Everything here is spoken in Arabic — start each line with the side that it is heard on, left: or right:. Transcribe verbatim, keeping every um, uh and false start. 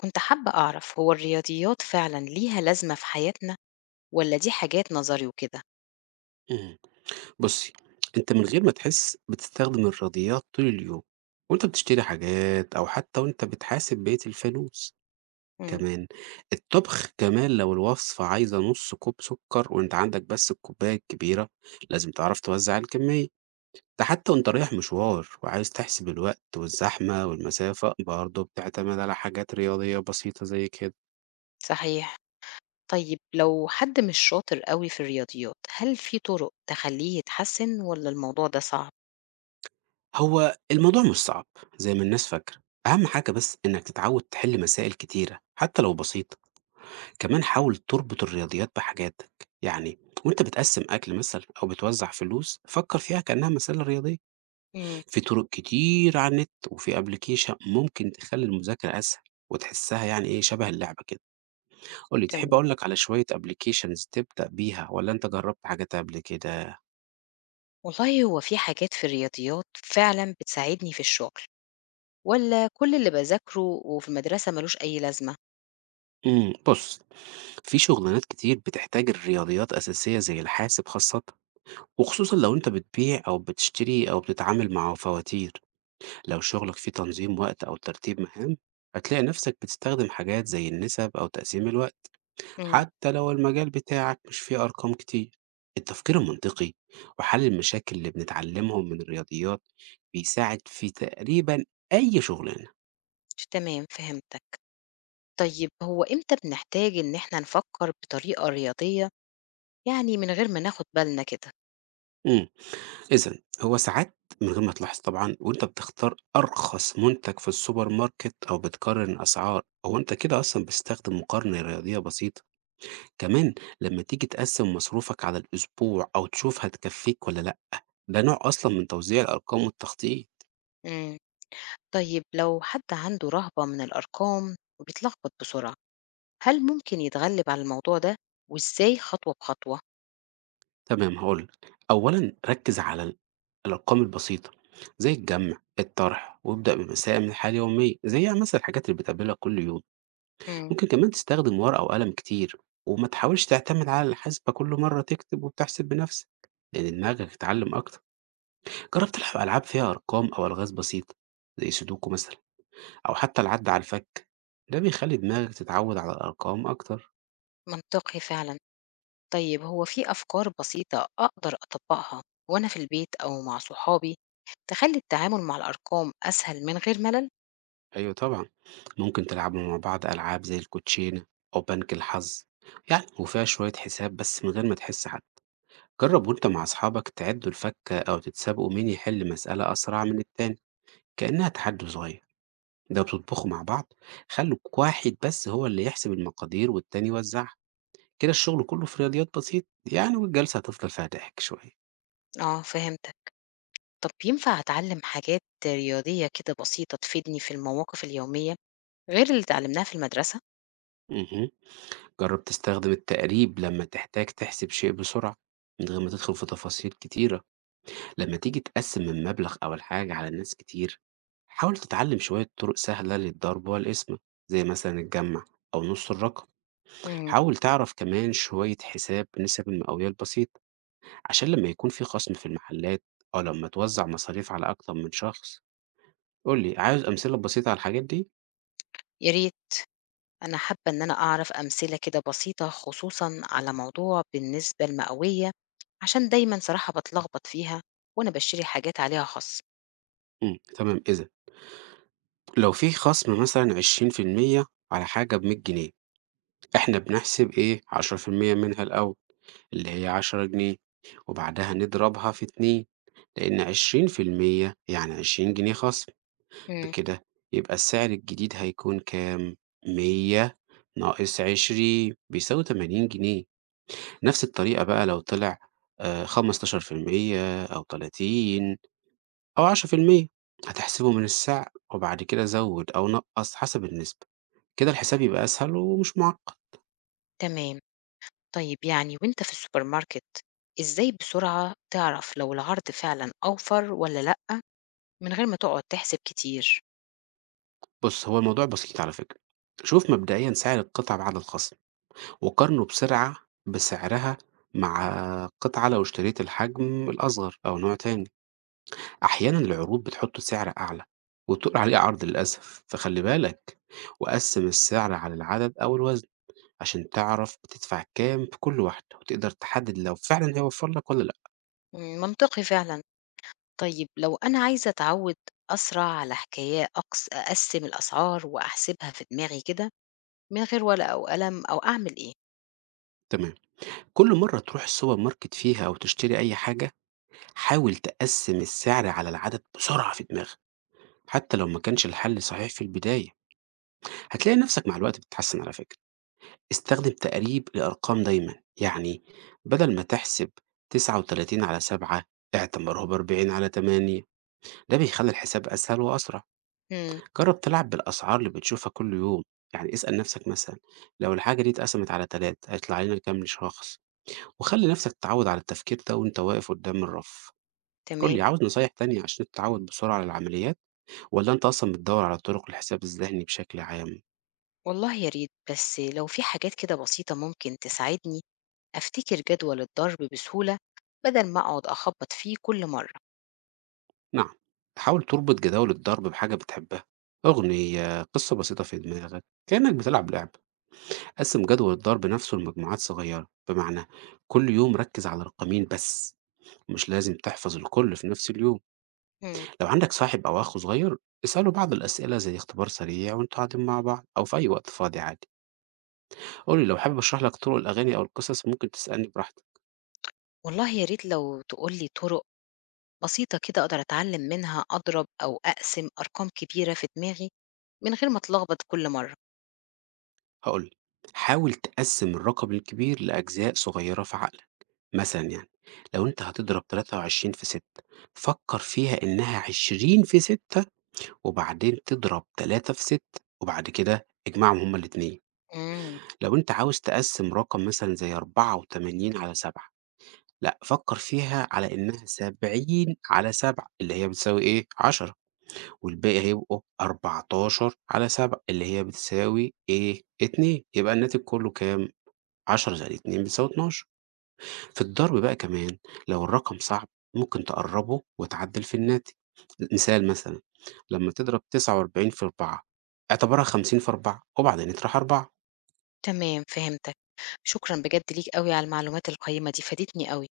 left: كنت حابة أعرف هو الرياضيات فعلا ليها لازمة في حياتنا ولا دي حاجات نظري وكده؟
right: إمم. بُصّي، أنت من غير ما تحس بتستخدم الرياضيات طول اليوم، وأنت بتشتري حاجات أو حتى وأنت بتحاسب بقية الفلوس
left: مم.
right: كمان. الطبخ كمان لو الوصفة عايزة نُص كوب سكر وأنت عندك بس الكوباية الكبيرة، لازم تعرف توزّع الكمية. ده حتى وأنت رايح مشوار وعايز تحسب الوقت والزحمة والمسافة، برضه بتعتمد على حاجات رياضية بسيطة زي كده.
left: صحيح. طيب لو حد مش شاطر قوي في الرياضيات هل في طرق تخليه يتحسن ولا الموضوع ده صعب؟
right: هو الموضوع مش صعب زي ما الناس فاكرة، أهم حاجة بس إنك تتعوّد تحل مسائل كتيرة حتى لو بسيطة. كمان حاول تربط الرياضيات بحاجاتك، يعني وانت بتقسم اكل مثلا او بتوزع فلوس فكر فيها كانها مساله رياضيه.
left: مم.
right: في طرق كتير على النت وفي ابلكيشن ممكن تخلي المذاكره اسهل وتحسها يعني ايه شبه اللعبه كده. قول لي، تحب
left: تمام.
right: اقول لك على شويه ابلكيشنز تبدا بيها ولا انت جربت حاجات قبل كده؟
left: والله هو في حاجات في الرياضيات فعلا بتساعدني في الشغل ولا كل اللي بذاكره وفي المدرسة ملوش أي لازمة؟
right: امم بص، في شغلانات كتير بتحتاج الرياضيات اساسيه زي الحاسب خاصه، وخصوصا لو انت بتبيع او بتشتري او بتتعامل مع فواتير. لو شغلك فيه تنظيم وقت أو ترتيب مهام، هتلاقي نفسك بتستخدم حاجات زي النسب أو تقسيم الوقت.
left: مم.
right: حتى لو المجال بتاعك مش فيه أرقام كتير، التفكير المنطقي وحل المشاكل اللي بنتعلمهم من الرياضيات بيساعد في تقريبا أي شغلانة.
left: تمام، فهمتك. طيب هو إمتى بنحتاج إن إحنا نفكر بطريقة رياضية، يعني من غير ما ناخد بالنا كده؟
right: امم إذا هو ساعات من غير ما تلاحظ طبعا وانت بتختار أرخص منتج في السوبر ماركت أو بتقارن أسعار، هو انت كده أصلا بتستخدم مقارنة رياضية بسيطة. كمان لما تيجي تقسم مصروفك على الأسبوع أو تشوف هتكفيك ولا لأ، ده نوع أصلا من توزيع الأرقام والتخطيط.
left: مم. طيب لو حد عنده رهبة من الأرقام وبيتلخبط بسرعة، هل ممكن يتغلب على الموضوع ده، وإزاي خطوة بخطوة؟
right: تمام، هقولك. أولا ركز على ال- الأرقام البسيطة زي الجمع الطرح، وابدأ بمسائل من الحياة اليومية زي يعني مثلا الحاجات اللي بتقابلها كل يوم.
left: مم.
right: ممكن كمان تستخدم ورقة وقلم كتير، وما تحاولش تعتمد على الحاسبة، كل مرة تكتب وبتحسب بنفسك لأن دماغك تتعلم أكتر. جرب تلعب ألعاب فيها أرقام أو ألغاز بسيطة زي سودوكو مثلا، أو حتى العد على الفك، ده بيخلي دماغك تتعود على الأرقام أكتر.
left: منطقي فعلا. طيب هو في أفكار بسيطة أقدر أطبقها وأنا في البيت أو مع صحابي، تخلي التعامل مع الأرقام أسهل من غير ملل؟
right: أيوة طبعا، ممكن تلعبوا مع بعض ألعاب زي الكوتشينة أو بنك الحظ، يعني وفيها شوية حساب بس من غير ما تحس حد. جرب وأنت مع أصحابك تعدوا الفكة أو تتسابقوا مين يحل مسألة أسرع من التاني، كأنها
left: مم.
right: تحدي صغير. ده بتطبخوا مع بعض، خلوا واحد بس هو اللي يحسب المقادير والتاني يوزعها، كده الشغل كله في رياضيات بسيط يعني، والجلسة هتفضل فيها ضحك شوية.
left: آه، فهمتك. طب ينفع أتعلم حاجات رياضية كده بسيطة تفيدني في المواقف اليومية، غير اللي اتعلمناها في المدرسة؟
right: مهم. جرّب تستخدم التقريب لمّا تحتاج تحسب شيء بسرعة، من غير ما تدخل في تفاصيل كتيرة، لمّا تيجي تقسّم المبلغ أو الحاجة على ناس كتير، حاول تتعلم شوية طرق سهلة للضرب والقسمة، زي مثلًا الجمع أو نُص الرقم،
left: مم.
right: حاول تعرف كمان شوية حساب نسب المئوية البسيط، عشان لمّا يكون في خصم في المحلات أو لمّا توزّع مصاريف على أكتر من شخص. قُل لي، عاوز أمثلة بسيطة على الحاجات دي؟
left: يا ريت. أنا حابة إن أنا أعرف أمثلة كده بسيطة، خصوصًا على موضوع بالنسبة المئوية، عشان دايمًا صراحة باتلخبط فيها وأنا باشتري حاجات عليها خَصْم.
right: إمم، تمام إذًا، لو في خصم مثلًا عشرين في المية على حاجة بمية جنيه، إحنا بنحسب إيه عشرة بالمية منها الأول اللي هي 10 جنيه، وبعدها نضربها في اتنين لأن عشرين بالمية يعني عشرين جنيه خصم،
left: إمم،
right: بكده يبقى السعر الجديد هيكون كام؟ مية ناقص عشرين بيساوي تمانين جنيه. نفس الطريقة بقى لو طلع آآ خمسة عشر بالمية أو تلاتين أو عشرة بالمية، هتحسبه من السعر وبعد كده زوِّد أو نقّص حسب النسبة. كده الحساب يبقى أسهل ومش معقد.
left: تمام. طيب يعني وأنت في السوبر ماركت، إزاي بسرعة تعرف لو العرض فعلًا أوفر والّا لأ، من غير ما تقعد تحسب كتير؟
right: بُص، هو الموضوع بسيط على فكرة، شوف مبدئيًا سعر القطعة بعد الخصم، وقارنه بسرعة بسعرها مع قطعة لو اشتريت الحجم الأصغر أو نوع تاني، أحيانًا العروض بتحط سعر أعلى وتقول عليه عرض للأسف، فخلي بالك، وقسّم السعر على العدد أو الوزن عشان تعرف بتدفع كام في كل واحدة، وتقدر تحدد لو فعلًا هيوفر لك والّا لأ.
left: إمم، منطقي فعلًا. طيب لو أنا عايزة أتعوِّد أسرع على حكايا أقس أقسِّم الأسعار وأحسبها في دماغي كده من غير ورقة وقلم، أو أعمل إيه؟
right: تمام، كل مرة تروح السوبر ماركت فيها أو تشتري أي حاجة، حاول تقسّم السعر على العدد بسرعة في دماغك، حتى لو ما كانش الحل صحيح في البداية، هتلاقي نفسك مع الوقت بتتحسن على فكرة. استخدم تقريب لأرقام دايما، يعني بدل ما تحسب تسعة وثلاثين على سبعة اعتبره ب أربعين على تمنية، ده بيخلي الحساب أسهل وأسرع.
left: إمم،
right: جرب تلعب بالأسعار اللي بتشوفها كل يوم، يعني اسأل نفسك مثلا لو الحاجة دي اتقسمت على تلات هيطلع لنا كام شخص، وخلي نفسك تتعود على التفكير ده وانت واقف قدام الرف. قول
left: تمام.
right: لي، عاوز نصايح تانية عشان تتعود بسرعة على العمليات ولا انت اصلا بتدور على طرق الحساب الذهني بشكل عام؟
left: والله يا ريت بس لو في حاجات كده بسيطة ممكن تساعدني أفتكر جدول الضرب بسهولة بدل ما أقعد أخبط فيه كل مرة.
right: نعم، حاول تربط جداول الضرب بحاجة بتحبها، أغنية، قصة بسيطة في دماغك، كأنك بتلعب لعبة، قسم جدول الضرب نفسه لمجموعات صغيرة، بمعنى كل يوم ركز على رقمين بس، مش لازم تحفظ الكل في نفس اليوم.
left: مم.
right: لو عندك صاحب أو أخ صغير، اسأله بعض الأسئلة زي اختبار سريع وأنتوا قاعدين مع بعض أو في أي وقت فاضي عادي، قول لي لو حابب أشرح لك طرق الأغاني أو القصص ممكن تسألني براحتك.
left: والله يا ريت لو تقولي طرق بسيطة كده أقدر أتعلم منها أضرب أو أقسم أرقام كبيرة في دماغي من غير ما أتلخبط كل مرة.
right: هقول لك، حاول تقسم الرقم الكبير لأجزاء صغيرة في عقلك. مثلًا يعني، لو أنت هتضرب ثلاثة وعشرين في ستة، فكّر فيها إنها عشرين في ستة وبعدين تضرب تلاتة في ستة، وبعد كده اجمعهم هُم الاتنين.
left: مم.
right: لو أنت عاوز تقسّم رقم مثلًا زي أربعة وتمانين على سبعة لأ، فكّر فيها على إنها سبعين على سبعة اللي هي بتساوي إيه، عشرة، والباقي هيبقوا أربعتاشر على سبعة اللي هي بتساوي إيه، اتنين، يبقى الناتج كُلّه كام، عشرة زائد اتنين بتساوي اتناشر. في الضرب بقى كمان، لو الرقم صعب ممكن تقربه وتعدل في الناتج. مثال مثلا، لما تضرب تسعة وأربعين في أربعة، اعتبرها خمسين في أربعة وبعدين اطرح أربعة
left: تمام، فهمتك. شكرا بجد ليك قوي على المعلومات القيمة دي، فادتني قوي.